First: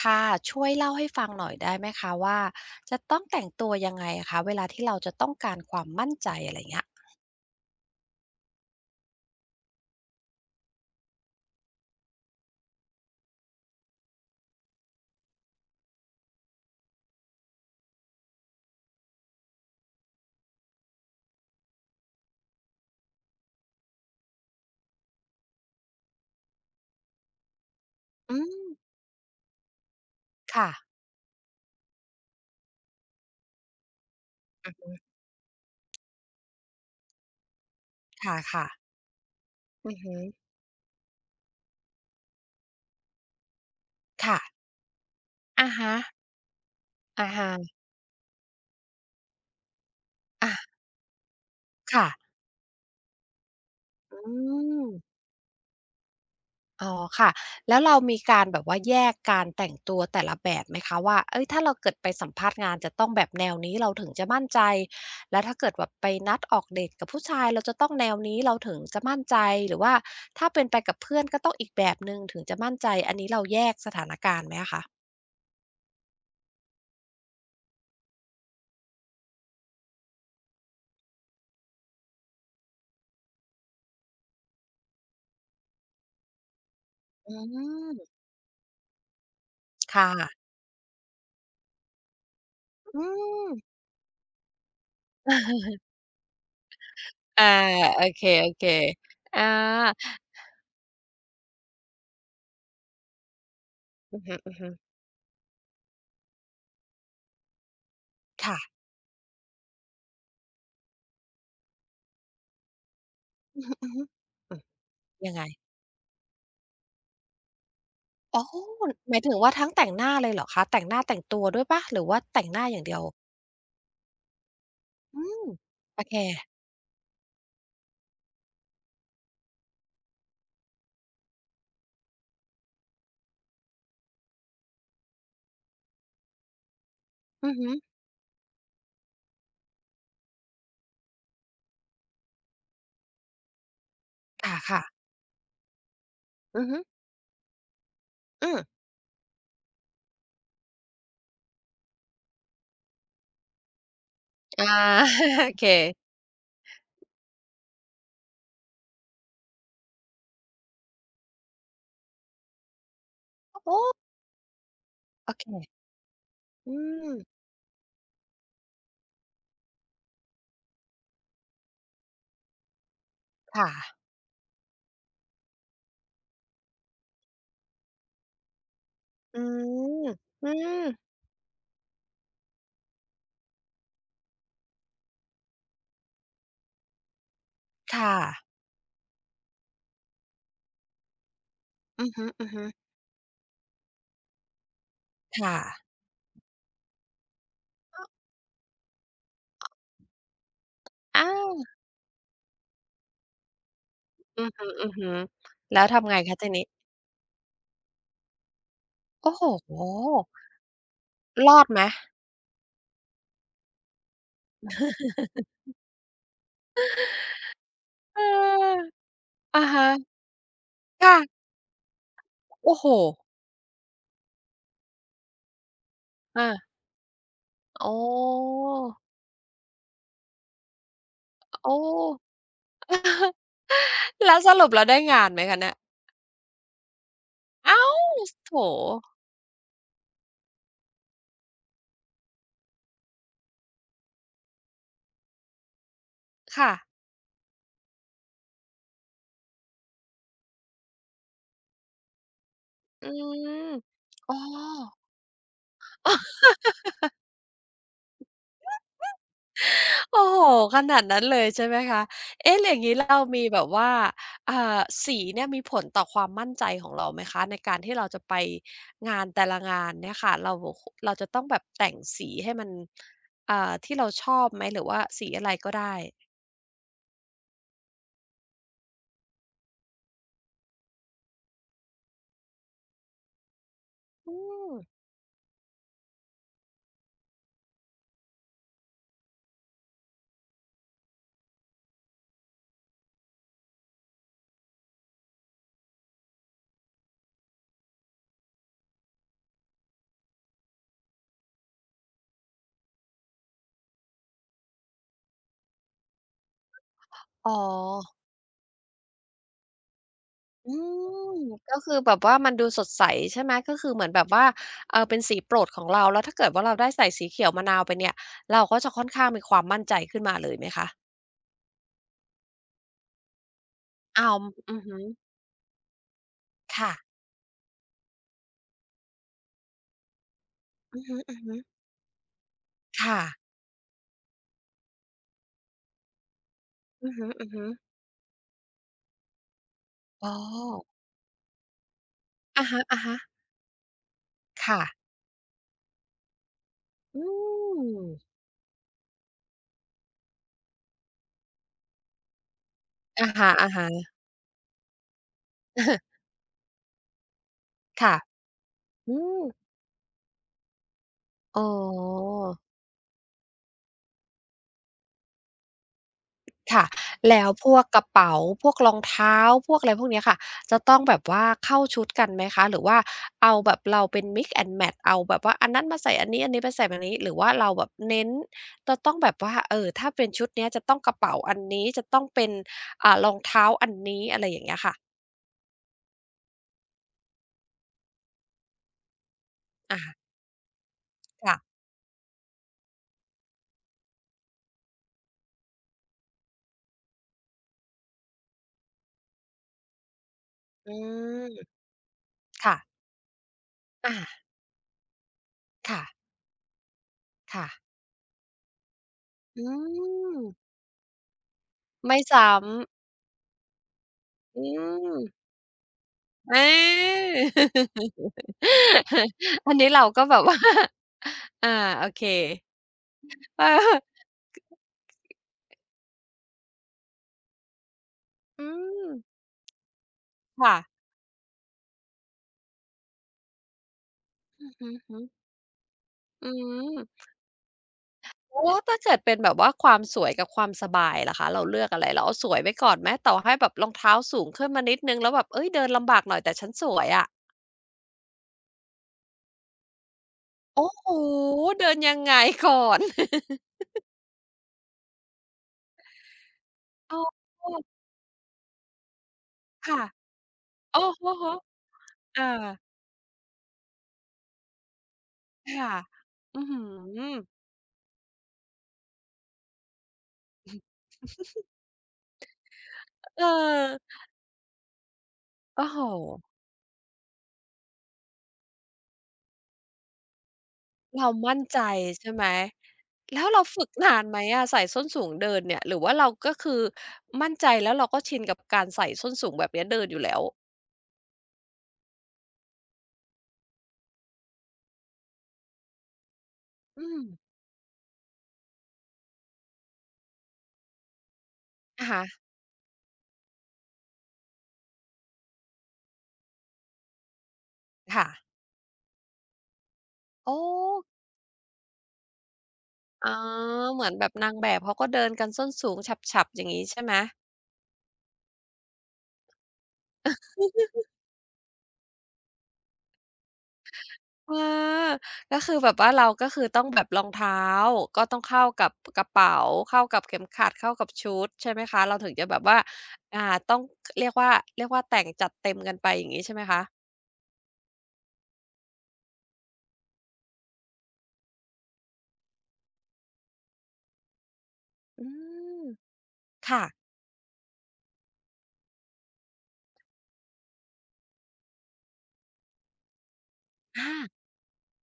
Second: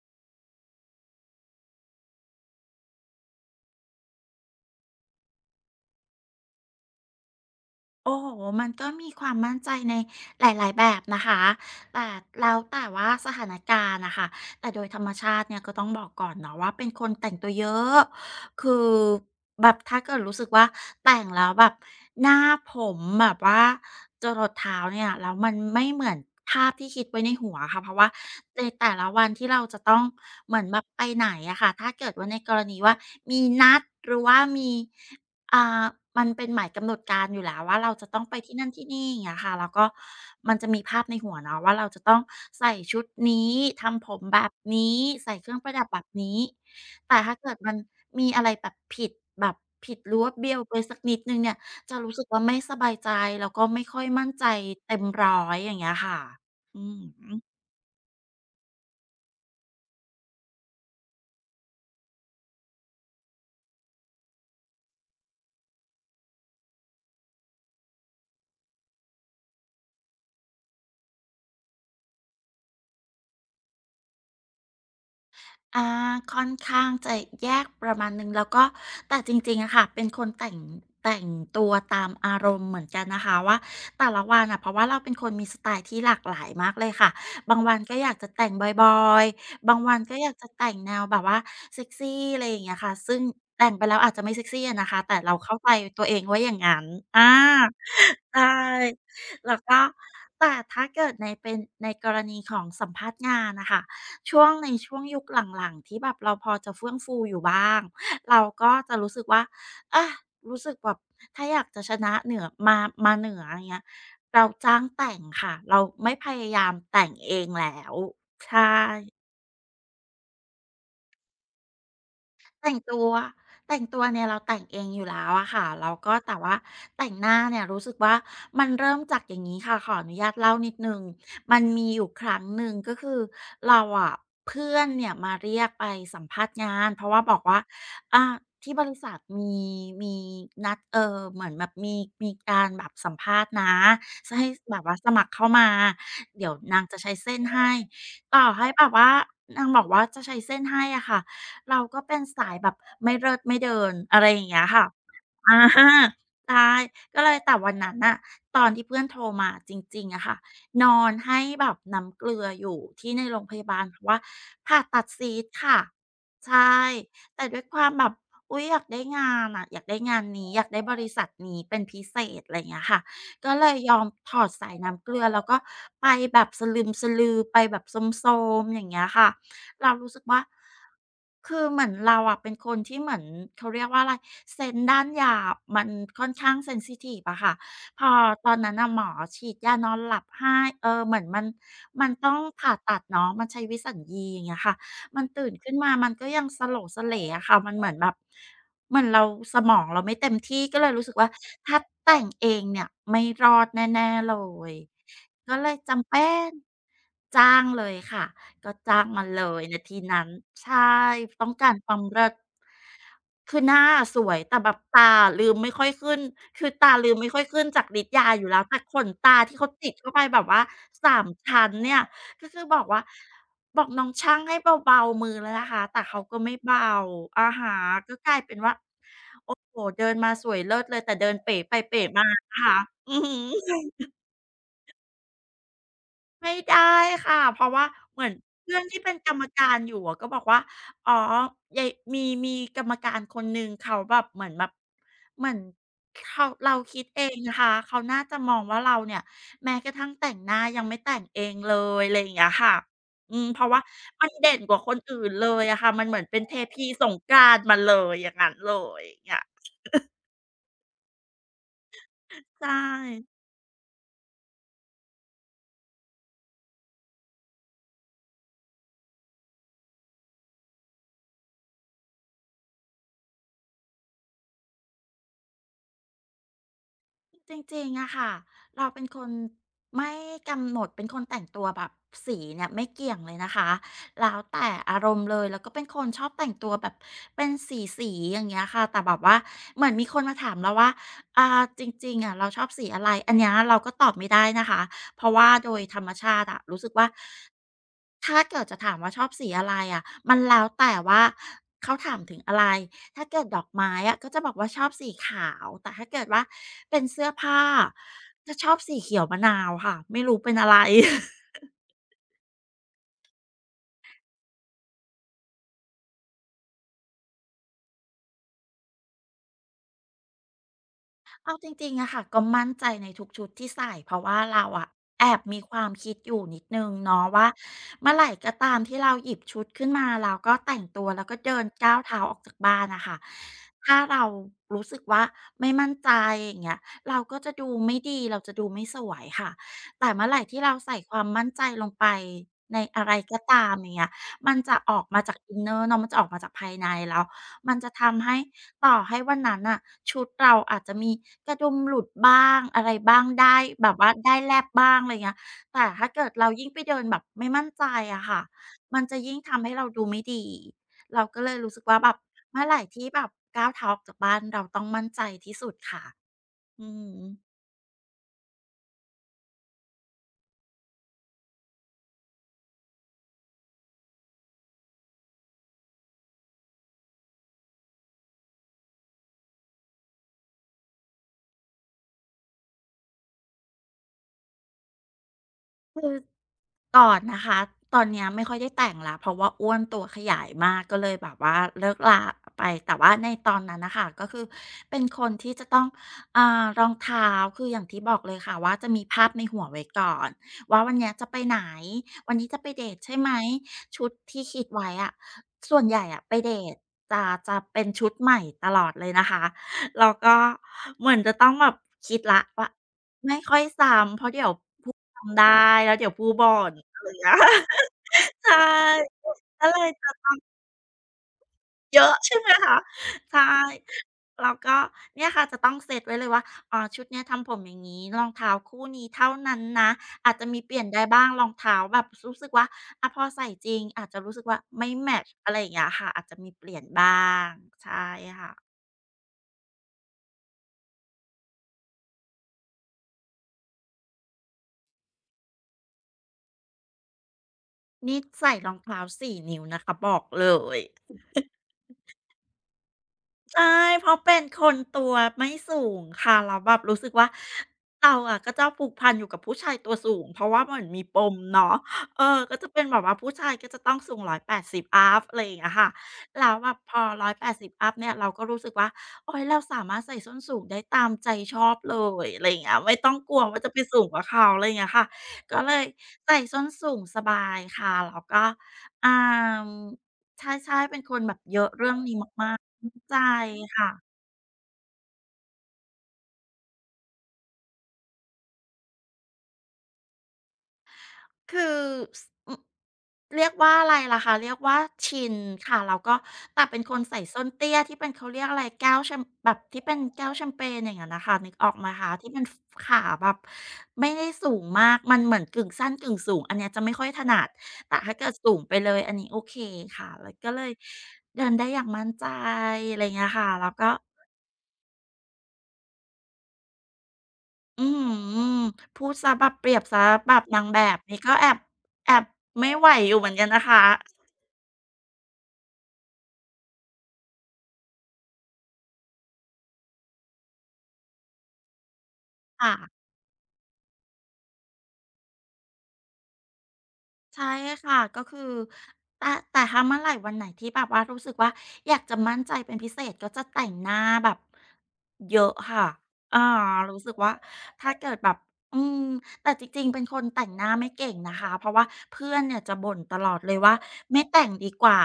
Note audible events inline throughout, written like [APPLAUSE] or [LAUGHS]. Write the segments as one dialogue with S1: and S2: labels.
S1: ค่ะช่วยเล่าให้ฟังหน่อยได้ไหมคะว่าจะต้องแต่งตัวยังไงอะคะเวลาที่เราจะต้องการความมั่นใจอะไรเงี้ย
S2: โอ้โหมันก็มีความมั่นใจในหลายๆ แบบนะคะ แต่แล้วแต่ว่าสถานการณ์นะคะ แต่โดยธรรมชาติเนี่ยก็ต้องบอกก่อนเนาะว่าเป็นคนแต่งตัวเยอะคือแบบถ้าเกิดรู้สึกว่าแต่งแล้วแบบหน้าผมแบบว่าจรดเท้าเนี่ยแล้วมันไม่เหมือนภาพที่คิดไว้ในหัวค่ะเพราะว่า
S1: อื
S2: ใน
S1: ม
S2: แต่ละวันที่เราจะต้องเหมือนแบบ
S1: ค่ะ
S2: ไปไหนอะค่ะถ้าเกิดว่าในกรณีว่ามีนัดหรือว่ามี อ่ามันเป็นหมายกำหนดการอยู่แล้วว่าเราจะต้องไปที่นั่
S1: ค่ะ
S2: น
S1: ๆ
S2: ที่นี่อย่างเงี้ยค่ะแล้วก็
S1: อือฮึ
S2: มันจะมีภาพในหัวเนาะว่าเราจะต้องใส่ชุดนี้ทำผม
S1: ค่ะ
S2: แบบนี้ใส่เครื่องป
S1: อะ
S2: ระดับ
S1: ฮะ
S2: แบบนี้แต่
S1: อะ
S2: ถ้าเกิด
S1: ฮะ
S2: มันมีอะไรแบบผิดแบบผิดรั้วเบี้ยว
S1: อะ
S2: ไปสักนิดหนึ่งเนี่ยจะ
S1: ค่ะ
S2: รู้สึกว่าไม่สบายใจแล้วก็ไม่ค่อย
S1: อื
S2: มั่นใจ
S1: ม
S2: เต็มร้อยอย่างเงี้ยค่ะอื
S1: อ๋อ
S2: อ
S1: ค่ะ
S2: ฮึ
S1: แล้วเรามีการแบบว่าแยกการแต่งตัวแต่ละแบบไหมคะว่าเอ้ยถ้าเราเกิดไปสัมภาษณ์งานจะต้องแบบแนวนี้เราถึงจะมั่นใจแล้วถ้าเกิดแบบไปนัดออกเดทกับผู้ชายเราจะต้องแนวนี้เราถึงจะมั่นใจหรือว่าถ้าเป็นไปกับเพื่อนก็ต้องอีกแบบหนึ่งถึงจะมั่นใจอันนี้เราแยกสถานการณ์ไหมอะคะ
S2: อาค่อนข้างจะแยกประมาณหนึ่งแล้วก็แต่จริงๆอะค่ะเป็นคนแต่งตัวตามอารมณ์เหมือนกันนะคะว่าแต่ละวันอะเพราะว่าเราเป็นคนมีสไตล์ที่หลากหลายมากเลยค่ะ
S1: อื
S2: บางวันก็อยาก
S1: ม
S2: จะแต่งบอยๆบางวัน
S1: ค่ะ
S2: ก็อยากจะแต่งแนวแบบว่าเซกซีอะไรอย่างเงี้ยค่ะ
S1: อื
S2: ซึ่ง
S1: ม
S2: แต่งไปแล้วอาจจะไม่เซกซีอะนะคะแต่เราเข้าใจตัวเองว่าอย่างงั้นอา
S1: อาโอเค
S2: ใช่
S1: ๆอา
S2: แล้วก็แต่ถ้าเกิดในเป็นในกรณีของสัมภาษณ์งานน่ะค่ะ
S1: อือฮ
S2: ช่วงใน
S1: ึๆ
S2: ช่วงยุคหลังๆที่แบบเราพอจะเฟื่องฟูอยู่บ้างเรา
S1: ค่ะ
S2: ก็จะรู้สึกว่าอารู้สึกแบบถ้าอยากจะชนะเหนือมามาเหนืออ
S1: อื
S2: ย่างเงี้ย
S1: อฮึ
S2: เรา
S1: ๆอืม
S2: จ้างแต่ง
S1: ยังไง
S2: ค่ะเราไม่พยายามแต่งเองแล้ว
S1: อ๋อ
S2: ใช่
S1: หมายถึงว่าทั้งแต่งหน้าเลยเหรอคะแต่งหน้าแต่งตัวด้วยเปล่าหรือว่าแต่งหน้า
S2: แต่
S1: อ
S2: ง
S1: ย่างเดี
S2: ตั
S1: ยว
S2: วแต่งตัวเนี่ยเราแต่งเองอยู่
S1: อื
S2: แล้ว
S1: ม
S2: อะค่ะแล้ว
S1: โอ
S2: ก็
S1: เค
S2: แต่ว่าแต่งหน้าเนี่ยรู้สึกว่ามันเริ่มจากอย่างนี้ค่ะขออนุญาตเล่านิดนึงมันมีอยู่ครั้งหนึ่งก็คือเราอะเพื่อนเนี่ยมาเรียกไปสัมภาษณ์งานเพราะว่าบอก
S1: อือ
S2: ว่า
S1: ฮึ
S2: อะที่บริษัทมีนัดเหมือนแบบมีการแบบสัมภาษณ์นะให้แบ
S1: ค่ะ
S2: บ
S1: ๆ
S2: ว่าสมัครเข้ามาเดี๋ยว
S1: อือฮึ
S2: นางจะใช้เส้นให้ต่อ
S1: อืม
S2: ให้แบบว่านางบอกว่าจะใช้เส้นให้อะค่ะ เราก็เป็นสายแบบไม่เลิศไม่เดินอะไรอย่างเงี้
S1: อา
S2: ยค่ะ
S1: [LAUGHS] โอ
S2: อา
S1: เค
S2: ใช่ก็เลยแต่วันนั้นน่ะตอนที่เพื่อนโทรมาจริงๆอะค่ะนอนให้แบบน้ำเกลืออยู่ที่ในโรงพยา
S1: โอ้
S2: บาลเพราะว่าผ่าตัด
S1: โอ
S2: ซีส
S1: เค
S2: ต์ค่ะ
S1: อื
S2: ใช่
S1: ม
S2: แต่ด้วยความแบบอุ๊ยอยากได้งานอะอยากได้งานนี้อยากได้บริษัทนี้เป็นพิเศษอะไรอย่างเงี้ยค่ะก็เล
S1: ค่ะ
S2: ยยอมถอดสายน้ำเกลือแล้วก็ไปแบบสะลึมสะลือไปแบบโซมๆอย่างเงี้ยค่ะ
S1: อื
S2: เรา
S1: ม
S2: รู้สึกว่า
S1: อืม
S2: คือเหมือนเราอะเป็นคนที่เหมือนเขาเรียกว่าอะไรเซนส์ด้านยามันค่อนข้างเซนซิทิฟอะค่ะพอ
S1: ค่ะ
S2: ตอนนั้นน่ะหมอฉีดยานอนหลับให้เหมือนมันมั
S1: อื
S2: น
S1: อฮ
S2: ต้อง
S1: ึๆ
S2: ผ่าตัดเนาะมันใช้วิสัญญีอย่างเงี้ยค่ะมันตื่น
S1: ค่ะ
S2: ขึ้นมามันก็ยังสโหลสเหลอะค่ะมันเหมือนแบบเหมือนเราสมองเราไม่เต็มที่ก็เลยรู้สึกว่า
S1: อ้าว
S2: ถ้าแต่งเองเนี่ยไม่รอดแน่ๆเล
S1: อือ
S2: ย
S1: ฮึ
S2: ก็เล
S1: ๆ
S2: ย
S1: แล้ว
S2: จำ
S1: ทำไง
S2: เป็
S1: คะที
S2: น
S1: นี้
S2: จ้างเลยค่ะ ก็จ้างมัน
S1: โอ้
S2: เล
S1: โฮ
S2: ยนาทีนั้นใช่ต้อ
S1: ร
S2: ง
S1: อด
S2: การ
S1: ไหม
S2: ความเลิศคือหน้าสวยแต่แบบตาลืมไม่ค่อยขึ้นคือตาลืมไม่ค่อยขึ้นจากฤทธิ์
S1: เออ
S2: ยาอยู่แล้วแต่ขนตาที่
S1: อะ
S2: เขา
S1: ฮะ
S2: ติดเข้าไปแบบว่าสาม
S1: ค่ะ
S2: ชั้นเนี่ยก็คือบ
S1: โอ้
S2: อ
S1: โฮ
S2: กว่าบอกน้องช่างให้เบาๆมือแล้วนะคะแต่เขาก็
S1: อา
S2: ไม่เบาอะฮะ
S1: อ๋อ
S2: ก็กลายเป็นว่าโอ้โฮเดินมาสวยเลิศเลยแต่เดินเป๋
S1: โอ้
S2: ไปเป๋มานะคะอือฮ
S1: [LAUGHS]
S2: ึ
S1: แล้วสรุปแล้วได้งานไหมคะเนี่ย
S2: ไม่ได้ค่ะเพราะว่า
S1: อ้าว
S2: เหมือน
S1: โถ
S2: เพื่อนที่เป็นกรรมการอยู่อะก็บอกว่าอ๋อยายมีมีกรรมการคนหนึ่งเขาแบบเหมือนเขา
S1: ค่ะ
S2: เราคิดเองนะคะเขาน่าจะมองว่าเราเนี่ยแม้กระทั่งแต่งหน้ายังไม่แต่งเองเลยอะไรอย่างเงี้ยค่ะ
S1: อื
S2: อืมเพ
S1: ม
S2: ราะว่ามัน
S1: อ๋อ
S2: เด่นกว่าคนอื่นเลยอะค่ะมันเหมือนเป็น
S1: [LAUGHS]
S2: เทพีสงกรานต์มาเลยอย่างงั้นเลยอย่างเงี้ย
S1: โอ้โฮขนาดนั้นเลยใช่ไหมคะเอ๊ะแล้ว
S2: ใช่
S1: อย่างงี้เรามีแบบว่าอ่าสีเนี่ยมีผลต่อความมั่นใจของเราไหมคะในการที่เราจะไปงานแต่ละงานเนี่ยค่ะเราเราจะต้องแบบแต่งสีให้มันที่เราชอบไหมหรือว่าสีอะไรก็ได้
S2: จริงๆอะค่ะเราเป็นคนไม่กำหนดเป็นคนแต่งตัวแบบสีเนี่ยไม่เกี่ยงเลยนะคะแล้
S1: อื
S2: วแต่
S1: ม
S2: อารมณ์เลยแล้วก็เป็นคนชอบแต่งตัวแบบเป็นสีๆอย่างเงี้ยค่ะแต่แบบว่าเหมือนมีคนมาถามเราว่าจริงๆอะเราชอบสีอะไรอันเนี้ยเราก็ตอบไม่ได้นะคะเพราะว่าโดยธรรมชาติอะรู้สึกว่า ถ้าเกิดจะถามว่าชอบสีอะไรอะมันแล้วแต่ว่าเขาถามถึงอะไรถ้าเกิดดอกไม้อะก็จะบอกว่าชอบสีขาวแต่ถ้าเกิดว่าเป็นเสื้อ
S1: อ๋อ
S2: ผ้าจะชอบสีเขียวมะนาวค่ะไม่รู้เป็นอะไร
S1: อืมก็คือแบบว่ามันดูสดใสใช่ไหมก็คือเหมือนแบบว่าเป็นสีโปรดของเราแล้วถ้าเกิดว่าเราได้ใส่สีเขียวมะนาวไปเนี่ยเราก็จะค่อนข้างมีความมั่นใจขึ้นมาเลยไหมคะ
S2: เอาจริงๆอะค่ะก็มั่นใจในทุกชุดที่ใส่เพราะ
S1: อ้า
S2: ว่า
S1: ว
S2: เรา
S1: อือ
S2: อะ
S1: ฮึ
S2: แอบมีความคิดอยู่นิดนึง
S1: ค่ะ
S2: เนาะว่าเมื่อไหร่ก็ตามที่เราหยิบชุดขึ้นมาเราก็แต่ง
S1: อื
S2: ตั
S1: อ
S2: ว
S1: ฮึ
S2: แล้วก็เดิน
S1: ๆ
S2: ก้าวเท้าออกจากบ้านนะคะ
S1: ค่ะ
S2: ถ้าเรารู้สึกว่าไม่มั่นใจอย่างเงี้ย
S1: อือ
S2: เรา
S1: ฮึ
S2: ก็จะดู
S1: ๆ
S2: ไม่ดีเราจะดูไม่สวยค่ะแต่เมื่อ
S1: อ๋อ
S2: ไหร่ที่เราใส่ความมั่นใจลงไป
S1: อะ
S2: ในอะไร
S1: ฮะ
S2: ก็ตามอย่างเงี้ยมัน
S1: ๆ
S2: จะ
S1: ค่ะ
S2: ออกมาจากอินเนอร์เนาะมันจะออกมาจากภายในแล้
S1: อื
S2: วมันจะทำให้
S1: ม
S2: ต่อให้วันนั้นน่ะชุดเราอาจจะมีกระดุมหลุดบ้างอะไรบ้าง
S1: อะฮ
S2: ได้แบ
S1: ะ
S2: บว่า
S1: ๆ
S2: ได้แลบบ้างอะไรเงี้ยแต่
S1: [LAUGHS]
S2: ถ้าเกิดเรายิ่งไปเดินแบบไม่มั่นใจ
S1: ค่ะ
S2: อะค่ะมันจะ
S1: อื
S2: ยิ่ง
S1: ม
S2: ทำให้เราดูไม่ดีเราก็เลย
S1: อ๋อ
S2: รู้สึกว่าแบบเมื่อไหร่ที่แบบก้าวเท้าออกจากบ้านเราต้องมั่นใจที่สุดค่ะ
S1: ค่ะ
S2: อื
S1: แล้ว
S2: ม
S1: พวกกระเป๋าพวกรองเท้าพวกอะไรพวกเนี้ยค่ะจะต้องแบบว่าเข้าชุดกันไหมคะหรือว่าเอาแบบเราเป็น Mix and Match เอาแบบว่าอันนั้นมาใส่อันนี้อันนี้มาใส่แบบนี้หรือว่าเราแบบเน้นจะต้องแบบว่าถ้าเป็นชุดเนี้ยจะต้องกระเป๋าอันนี้จะต้องเป็นรองเท้าอันนี้อะไรอย่างเงี้ยค่ะ
S2: ก่อนนะคะตอนเนี้ยไม่ค่อยได้แต่งและเพราะว่าอ้วน
S1: อา
S2: ตัวขยายมากก็เลยแบบว่า
S1: ค่ะ
S2: เลิกลาไปแต่ว่าในตอนนั้นน่ะค่ะก็คือเป็นคนที่จะต้องรองเท้าคืออย่างที่บอกเลยค่ะว่าจะมีภาพในหัวไว้ก่อนว่า
S1: อื
S2: วันเนี้ยจะไป
S1: ม
S2: ไหนวันนี้จะไป
S1: ค่ะ
S2: เดตใช่ไหมชุด
S1: อา
S2: ที่คิดไว้อะส่วนให
S1: ค่ะ
S2: ญ่อะไปเดตจะจะ
S1: ค่ะ
S2: เป็นชุดใหม่ตลอดเลยนะคะ
S1: อื
S2: แล้วก็
S1: ม
S2: เหมือนจะต้องแบบคิ
S1: ไม่
S2: ดละ
S1: ซ้
S2: ว่าไม่ค่อยซ้ำเพราะเดี๋ยว
S1: ำอื
S2: พูด
S1: ม
S2: จำได้แล้วเดี๋ยวพูดบ่
S1: อา
S2: นอะไรอย่างเงี้ย
S1: [LAUGHS]
S2: [LAUGHS] ใช่ก็
S1: อัน
S2: เล
S1: นี้
S2: ย
S1: เรา
S2: จะ
S1: ก็
S2: ต้อ
S1: แบ
S2: ง
S1: บว่า [LAUGHS] อ่า
S2: เย
S1: โอ
S2: อะ
S1: เค
S2: ใช่ไหมคะใช่
S1: เออ [LAUGHS]
S2: แล้วก็เนี่ยค่ะจะต้องเซตไว้เลยว่าอ๋อชุดเนี้ยทำผมอย่างงี้รองเท้า
S1: อื
S2: คู่นี้
S1: ม
S2: เท่านั้นนะอาจจะมีเปลี่ยน
S1: ค่ะ
S2: ได้บ้างรองเท้าแบบรู้สึกว่าอะพอใส่จริงอาจจะรู้สึกว่า
S1: อืม
S2: ไม่แม
S1: ฮึ
S2: ตช์อะไรอย่างเงี้ยค่ะอาจจะ
S1: อื
S2: มีเปลี่ยน
S1: ม
S2: บ้างใช่ค่ะ
S1: แล้วถ้าเกิดเป็นแบบว่าความสวยกับความสบายล่ะคะ เราเลือกอะไร เราเอาสวยไว้ก่อนไหมต่อให้แบบรองเท้าสูงขึ้นมานิดนึงแล้วแบบเอ้ยเดินลำบากหน่อยแต่ฉันสวยอะ
S2: นี่ใส่รองเท้า4นิ้วนะคะบอกเลย
S1: โอ้โหเดินยังไงก่อน
S2: ใช่เพราะเป็นคนตัวไม่สูงค่ะแล้วแบบรู้สึ
S1: [LAUGHS]
S2: ก
S1: อ้อ
S2: ว่าเราอะก็จะผูกพันอยู่กับผู้ชายตัว
S1: ค่ะ
S2: สูงเพราะว่าเหมือนมี
S1: โอ้
S2: ป
S1: โห
S2: มเนาะเออ
S1: อา
S2: ก็จะเป็นแบบว่าผู้ชายก็จะต้องสูงร้อยแปดสิบอัปอะไรอย่างเงี้ยค่ะ
S1: ค่ะ
S2: แล้ว
S1: อือ
S2: แบบ
S1: ฮื
S2: พอร้อย
S1: อ
S2: แปดสิบอัปเนี่ยเราก็รู้สึกว่าโอ๊ยเราสามารถใส่ส้นสูงได้ตามใจชอบเลยอะไรอย่างเงี้ยไม่ต้องกลั
S1: เอ
S2: วว่าจะไปสูง
S1: อ
S2: กว่าเขาอะไรอย่างเงี้ยค่ะก็เลย
S1: โอ้โห
S2: ใส่ส้นสูงสบายค่ะแล้วก็อ่าใช่เป็นคน
S1: เรา
S2: แบบ
S1: มั่
S2: เย
S1: น
S2: อะ
S1: ใจ
S2: เรื่องนี้
S1: ใช่ไหม
S2: มากๆ อือใจ
S1: แล้วเราฝึ
S2: ค่ะ
S1: กนานไหมอะใส่ส้นสูงเดินเนี่ยหรือว่าเราก็คือมั่นใจแล้วเราก็ชินกับการใส่ส้นสูงแบบเนี้ยเดินอยู่แล้ว
S2: คือสอือเรียกว่าอะไรล่ะคะเรียกว่าชินค่ะแล้วก็แต่เป็นคน
S1: อื
S2: ใส่
S1: ม
S2: ส้นเตี้ยที่เป็นเขาเรียกอะไรแก้วแชมแบบที่เป็นแก้วแชมเปญอย่างงั้นน่ะค่ะนึกออกไหม
S1: อะ
S2: คะ
S1: ฮะ
S2: ที่มันฟขาแบบไม่ได้สูงมากมันเหมือนกึ่งสั้นกึ่งสูงอันเนี้ยจะไม่ค่อยถนัดแต่ถ้าเกิด
S1: ค่ะ
S2: สูงไปเลยอันนี้โอเคค่ะแล้วก็
S1: อ๋อ
S2: เลยเดินได้อย่างมั่นใจอะไรเงี้ย
S1: อ๋อ
S2: ค่ะแล้วก็
S1: เหมือนแบบนางแบบเขาก็เดินกันส้นสูงฉับๆอย่างงี้ใช่ไหม
S2: อื้อฮือพูดเสียแบบเปรียบเสียแบบนางแบบนี่ก็แอบไม่ไหวอยู่เหมือนกันนะคะ
S1: เออก็คือแบบว่าเราก็คือต้องแบบรองเท้าก็ต้องเข้ากับกระเป๋าเข้ากับเข็มขัดเข้ากับชุดใช่ไหมคะเราถึงจะแบบว่า
S2: ค่ะ
S1: อ่าต้องเรียกว่าเรียกว่าแต่งจัดเต็มกันไปอย่างงี้ใช่ไหมคะ
S2: ใช่ค่ะก็คือแต่แต่ถ้าเมื่อไหร่วันไหนที่แบบว่ารู้สึกว่าอยากจะมั่นใจเป็นพิเศษก็จะแต่งหน้าแบบ
S1: อื
S2: เยอะ
S1: ม
S2: ค่ะอ่า
S1: ค่ะ
S2: รู้สึกว่าถ้าเกิดแบบอืมแต่จริงๆเป็นคนแต่งหน้าไม่เก่งนะคะเพราะว่าเพื่อนเนี่ยจะบ่นตลอดเลยว่า
S1: อา
S2: ไม่แต่งดีกว่า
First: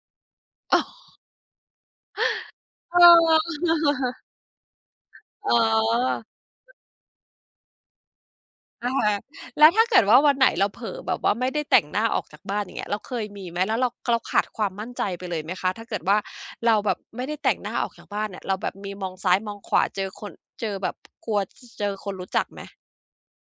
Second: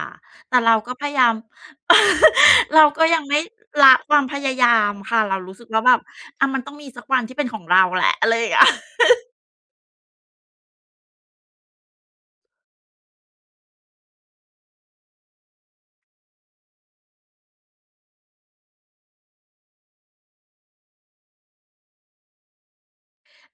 S2: แต่เรา
S1: อ๋อ
S2: ก็พยายาม [LAUGHS] เรา
S1: เอ
S2: ก็ยังไม่
S1: อ
S2: ละค
S1: [LAUGHS]
S2: วามพยายามค่ะเรา
S1: อ๋
S2: รู้สึกว่าแบบ
S1: อ
S2: อะมันต้องมีสักวันที่เป็นของเราแหละอะไรอย่างเงี้ย
S1: อะฮะแล้วถ้าเกิดว่าวันไหนเราเผลอแบบว่าไม่ได้แต่งหน้าออกจากบ้านอย่างเงี้ยเราเคยมีไหมแล้วเราเราขาดความมั่นใจไปเลยไหมคะถ้าเกิดว่าเราแบบไม่ได้แต่งหน้าออกจากบ้านเนี่ยเราแบบมีมองซ้ายมองขวาเจอคนเจอแบบกลัวจเจอคนรู้จักไหม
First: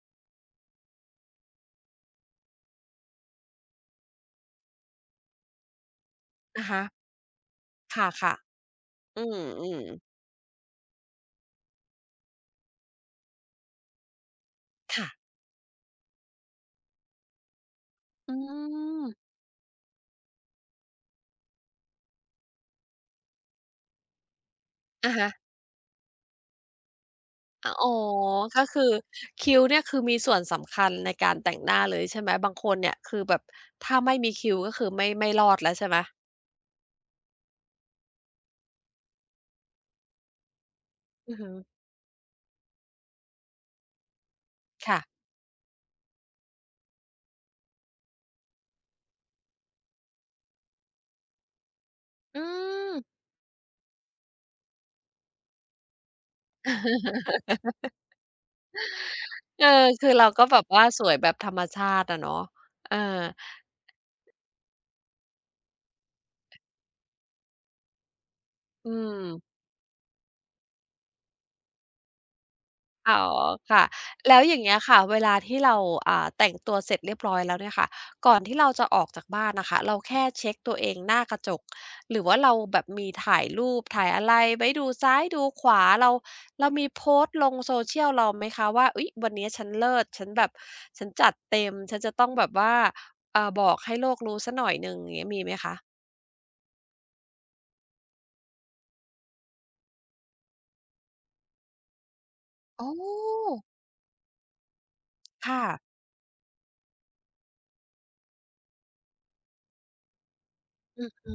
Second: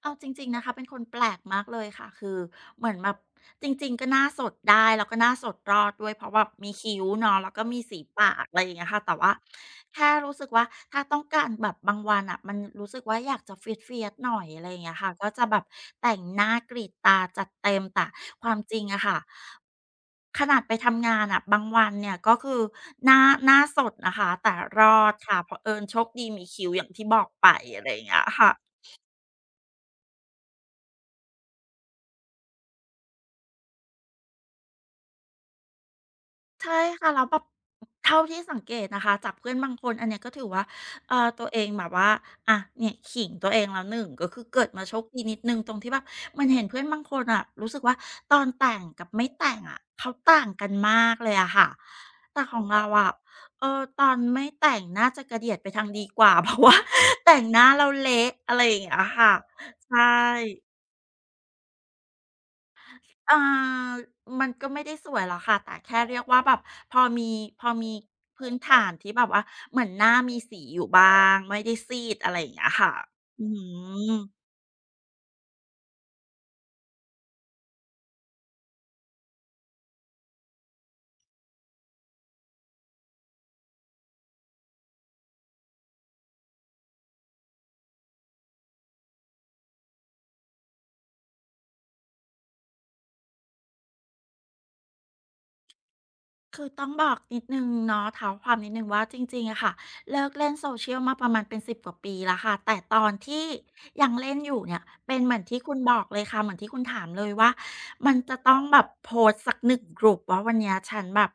S2: เอาจริงๆนะคะเป็นคนแปลกมากเลยค่ะคือเหมือนแบบจริงๆก็หน้าสดได้แล้วก็หน้าสดรอดด้วยเพราะแบบ
S1: อะ
S2: มี
S1: ฮะ
S2: คิ้วเนาะแล้วก็มี
S1: ค
S2: สีปา
S1: ่ะ
S2: กอะไรอย่างเงี้ยค่ะแต่
S1: ๆอื
S2: ว่า
S1: ม
S2: แค่
S1: ๆ
S2: รู้สึกว่าถ้าต้องการแบบบางวันอ่ะมันรู้สึกว่าอยากจะเฟียดๆหน่อยอะไรอย่างเงี้ย
S1: ค่ะ
S2: ค่ะก็จะแบบแต่งหน้ากรีดตาจัดเต็มแต่
S1: อื
S2: ความจริงอะค่ะ
S1: ม
S2: ขนาดไปทำงานอะบางวันเนี่ยก็คือหน้าสดนะคะแต่รอ
S1: อะ
S2: ด
S1: ฮะ
S2: ค่ะเผอิญโชคดีมีคิ้วอย่างที่บอกไป
S1: อ
S2: อะไร
S1: อ๋อ
S2: อย่างเงี้ยค่ะ
S1: ก็คือคิ้วเนี่ยคือมีส่วนสำคัญในการแต่งหน้าเลยใช่ไหมบางคนเนี่ยคือแบบถ้าไม่มีคิ้วก็คือไม่ไม่รอดแล้วใช่ไหม
S2: ใช่ค่ะแล้วแบบเท่าที่สังเกตนะคะจากเพื่อนบางคนอันเนี้ยก็ถือว่า
S1: อือ
S2: ตัว
S1: ฮึ
S2: เองแบบว่าอะเนี่ยขิงตัวเองแล้วหนึ่งก็คือเกิดมาโช
S1: ค่ะ
S2: คดีนิดหนึ่งตรงที่แบบมันเห็นเพื่อนบางคนอะรู้สึกว่าตอนแต่งกับไม่แต่งอะเขาต่างกันมากเลยอะค่ะ
S1: อื
S2: แต่ของเราอะ
S1: ม
S2: เออตอนไม่แต่งน่าจะกระเดียดไปทางดีกว่า [LAUGHS] เพราะว่าแต่งหน้าแล้วเละอะไรอย่างเงี้ยค่ะ
S1: เออ
S2: ใช่
S1: คือเราก็แบบว่าสวยแบบธรรมชาติอะเนาะเออ
S2: เอ่อมันก็ไม่ได้สวยหรอกค่ะแต่แค่เรียกว่าแบบพอมีพอมีพื้นฐา
S1: อื
S2: นที่แบบว่า
S1: ม
S2: เหมือนหน้ามีสีอยู่บ้างไม่ได้ซีดอะไรอย่างเงี้ยค่ะ
S1: อ๋อ
S2: อื
S1: ค่ะ
S2: ม
S1: แล้วอย่างเงี้ยค่ะเวลาที่เราแต่งตัวเสร็จเรียบร้อยแล้วเนี่ยค่ะก่อนที่เราจะออกจากบ้านน่ะค่ะเราแค่เช็กตัวเองหน้ากระจกหรือว่าเราแบบมีถ่ายรูปถ่ายอะไรไว้ดูซ้ายดูขวาเราเรามีโพสต์ลง social เราไหมคะว่าอุ๊ยวันนี้ฉันเลิศฉันแบบฉันจัดเต็มฉันจะต้องแบบว่าบอกให้โลกรู้สักหน่อยหนึ่งอย่างเงี้ยมีไหมคะ
S2: คือต้องบอกนิดนึงเนาะเท้าความนิดนึงว่าจริงๆอะค่ะเลิกเล่น Social มาประมาณเป็น10 กว่าปีแล้วค่ะแต่
S1: อ๋
S2: ตอนที่
S1: อ
S2: ยังเล่นอยู่เนี่ยเป็นเหมือนที่
S1: ค่ะ
S2: คุณบอกเลยค่ะเหมือนที่คุณถามเลยว่ามันจะต้องแบบโพสต์สัก1 กลุ่มว่าวันเนี้ยฉัน
S1: อือ
S2: แบบ
S1: ฮึ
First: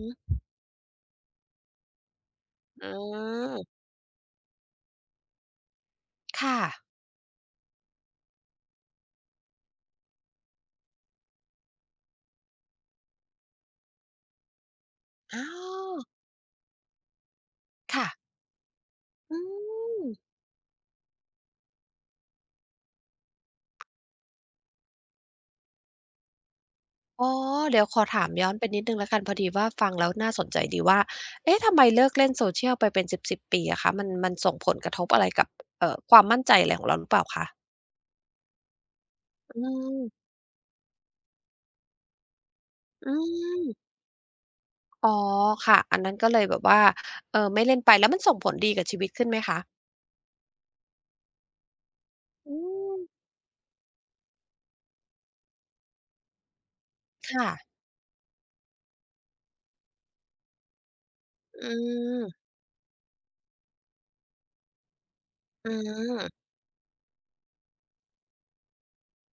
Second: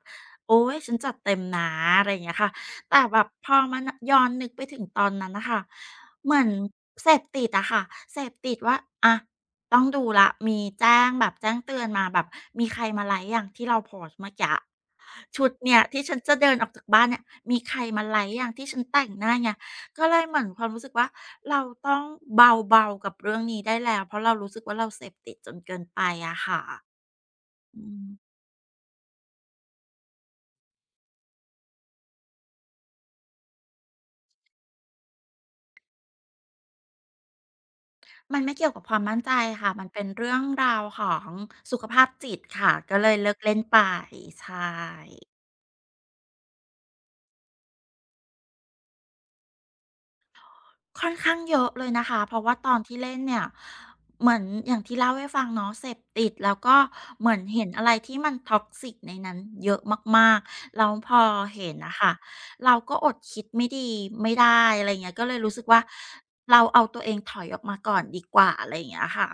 S2: โอ้ยฉันจัดเต็มนะอะไรอย่างเงี้ยค่ะ
S1: อื
S2: แต่แบบพอ
S1: ม
S2: มานย้อนนึกไปถึงตอนนั้นนะคะเหมือน
S1: ค่ะ
S2: เสพติดอะค่ะเสพติดว่าอะต้องดูละมีแจ้งแบบแจ้งเตือนมาแบบมีใครมาไลค์อย่างที่เราโพสต์เมื่อกี้
S1: อ๋
S2: ชุดเนี่ยที่
S1: อ
S2: ฉันจะเดินออกจากบ้านเนี่ยมีใครมา
S1: ค่ะ
S2: ไลก์อย่างที่ฉันแต่งหน้า
S1: อื
S2: ไง
S1: ม
S2: ก็เลยเหมือนความรู้สึกว่าเราต้องเบาๆกับเรื่องนี้ได้แล้วเพราะเรารู้สึกว่าเราเสพติดจนเกินไปอะค่ะ
S1: อ๋อ
S2: อื
S1: เดี๋ยวขอ
S2: ม
S1: ถามย้อนไปนิดหนึ่งแล้วกันพอดีว่าฟังแล้วน่าสนใจดีว่าเอ๊ะทำไมเลิกเล่นโซเชียลไปเป็นสิบปีอะคะมันส่งผลกระทบอะไรกับความมั่นใจอะไรของเราหรือเปล่าคะ
S2: มันไม่เกี่ยวกับความมั่นใจ
S1: อื
S2: ค่ะมันเป็น
S1: ม
S2: เรื่องราวของสุขภาพจิตค่ะก็เล
S1: อื
S2: ยเลิกเล่นไป
S1: ม
S2: ใช่
S1: อ๋อค่ะอันนั้นก็เลยแบบว่าเออไม่เล่นไปแล้วมันส่งผลดีกับชีวิตขึ้นไหมคะ
S2: ค่อนข้างเยอะเลยนะคะ เพราะว่า
S1: อื
S2: ตอนที่
S1: ม
S2: เล่นเนี่ยเหมือนอย่างที่เล่าให้ฟังเนาะเสพติดแล้วก็เหมือน
S1: ค่ะ
S2: เห็นอะไรที่มันท็อกซิ c ในนั้นเยอะมากๆแล้วพอเห็
S1: อื
S2: นนะคะ
S1: ม
S2: เราก็อดคิดไม่ดีไม่ได้อะไรเงี้ยก็เลยรู้สึก
S1: อื
S2: ว่า
S1: ม
S2: เราเอาตัวเองถอยออกมาก่อนดีกว่าอะไรอย่างเงี้ยค่ะ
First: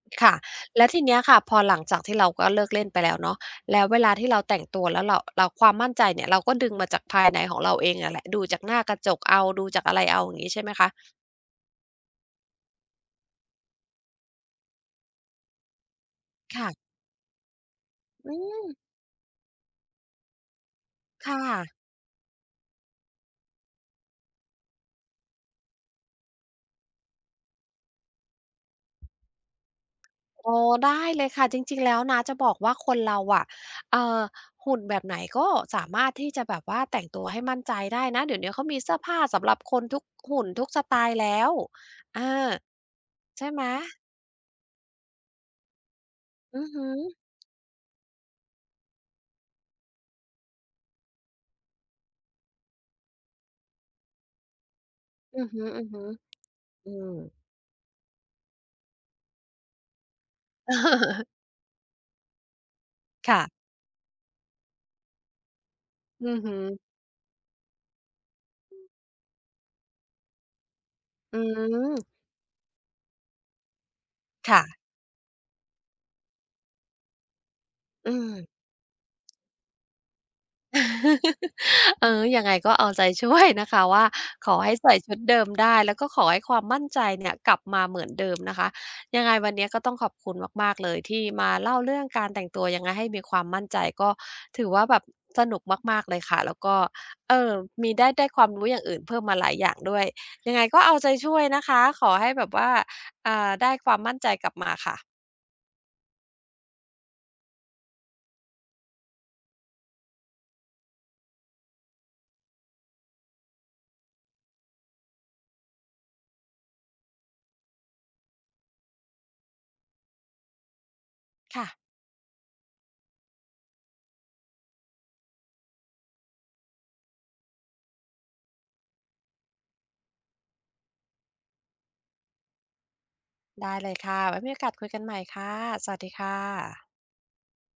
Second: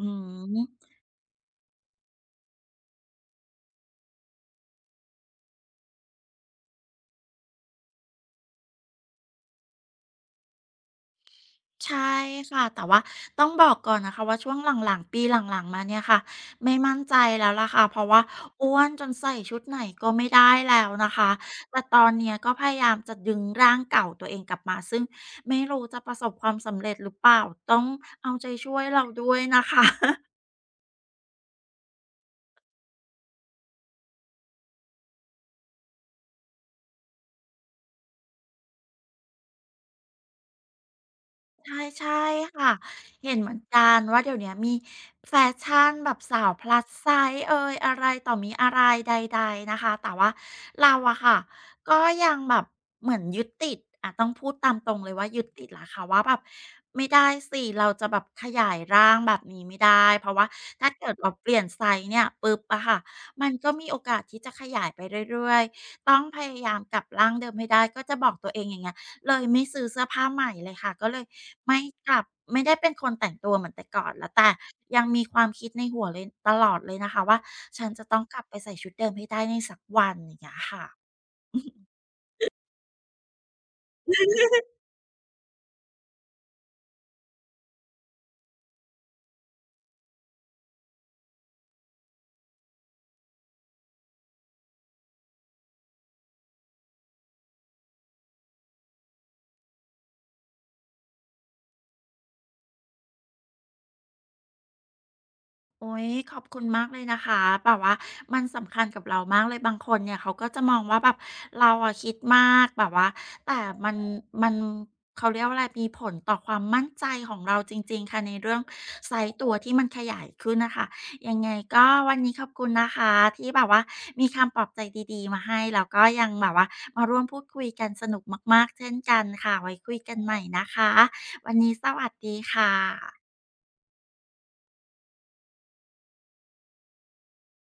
S2: อื
S1: ค่ะ
S2: ม
S1: แล้วทีเนี้ยค่ะพอหลังจากที่เราก็เลิกเล่นไปแล้วเนาะแล้วเวลาที่เราแต่งตัวแล้วเราความมั่นใจเนี่ยเราก็ดึงมาจากภายในของเราเองอะแหละดูจากหน้ากระจกเอาดูจากอะไรเอาอย่างงี้ใช่ไหมคะ
S2: ใช่ค่ะแต่ว่าต้องบอกก่อนนะคะว่าช่วงหลังๆปีหลังๆมาเนี่ยค่ะไม่
S1: ค่ะ
S2: มั่นใจแล้วล่ะค่ะเพราะว่า
S1: อืม
S2: อ้วนจนใส่ชุดไหนก็ไม่ได้แล้วนะ
S1: ค
S2: คะ
S1: ่ะ
S2: แต่ตอนเนี้ยก็พยายามจะดึงร่างเก่าตัวเองกลับมาซึ่งไม่รู้จะประสบความสำเร็จหรือเปล่าต้องเอาใจช่วยเราด้วยนะคะ
S1: อ๋อได้เลยค่ะจริงๆแล้วนะจะบอกว่าคนเราอะเอ่อหุ่นแบบไหนก็สามารถที่จะแบบว่าแต่งตัวให้มั่นใจได้นะเดี๋ยวเนี้ยเขามีเสื้อผ้าสำหรับคนทุกหุ่นทุกสไตล์แล้ว
S2: ใช่ใช่
S1: อา
S2: ค่ะเห็น
S1: ใช่
S2: เหมือน
S1: ไหม
S2: กันว่าเดี๋ยวเนี้ยมีแฟชั่นแบบสาวพ
S1: อือ
S2: ลั
S1: ฮึ
S2: s s i เอยอะไรต่อมีอะไรใดๆนะคะแต่ว่าเราอะค่ะก็ยังแบบเหมือนยึดติดอะต้องพูดตามตรงเลยว่ายึ
S1: อื
S2: ด
S1: อฮึ
S2: ติดล้ค่ะว่าแบบ
S1: ๆอื
S2: ไม่
S1: ม
S2: ได้สิเราจะแบบขยายร่างแบบนี้ไม่ได้เพราะว่าถ้าเกิดเรา
S1: [LAUGHS]
S2: เปลี่ยนไซส์เนี่ยปุ๊บอะค่ะมัน
S1: ค่ะ
S2: ก็มีโอกาสที่จะขยายไปเรื่อยๆต้อง
S1: อือ
S2: พ
S1: ฮึ
S2: ยายามกลับร่างเดิมให้ได้ก็จะบอกตัวเองอย่างเงี้ยเลยไม่ซื้อเสื้อผ้าใหม่เลยค่ะก็เลย
S1: อื
S2: ไม่ก
S1: ม
S2: ลับไม่ได้เป็นคนแต่งตัวเหมือนแต่ก่อนแล้วแต่
S1: ค่ะ
S2: ยังมีความคิดในหัวเลยตลอดเลยนะคะว่าฉันจะ
S1: อื
S2: ต้อง
S1: ม
S2: กลับไปใส่ชุดเดิมให้ได้ในสักวันอย่างเงี้ยค่ะ
S1: [LAUGHS] เออยังไงก็เอาใจช่วยนะคะว่าขอให้ใส่ชุดเดิมได้แล้วก็ขอให้ความมั่นใจเนี่ยกลับมาเหมือนเดิมนะคะยังไงวันเนี้ยก็ต้องขอบคุณมากๆเลยที่มาเล่าเรื่องการแต่งตัวยังไงให้มีความมั่นใจก็ถือว่าแบบสนุกมากๆเลยค่ะแล้วก็เอ่อมีได้ความรู้อย่างอื่นเพิ่มมาหลายอย่างด้วยยังไงก็เอาใจช่วยนะคะขอให้แบบว่าอ่าได้ความมั่นใจกลับมาค่ะ
S2: โอ้ยขอบคุณมากเลยนะคะแบบว่ามันสำคัญกับเรามากเลยบางคนเนี่ยเขาก็จะมองว่าแบบเราอะคิดมากแบบว่าแต่มันมันเขาเรียกว่าอะไรมีผลต่อความมั่นใจของเราจริงๆค่ะในเรื่องไซซ์ตัวที่มันขยายขึ้นนะคะยังไงก็
S1: ค่ะ
S2: วันนี้ขอบคุณนะคะที่แบบว่ามีคำปลอบใจดีๆมาให้แล้วก็ยังแบบว่ามาร่วมพูดคุยกันสนุกมากๆเช่นกันค่ะไว้คุยกันใหม่นะคะวันนี้สวัสดีค่ะ
S1: ได้เลยค่ะไว้มีโอกาสคุยกันใหม่ค่ะ สวัสดีค่ะ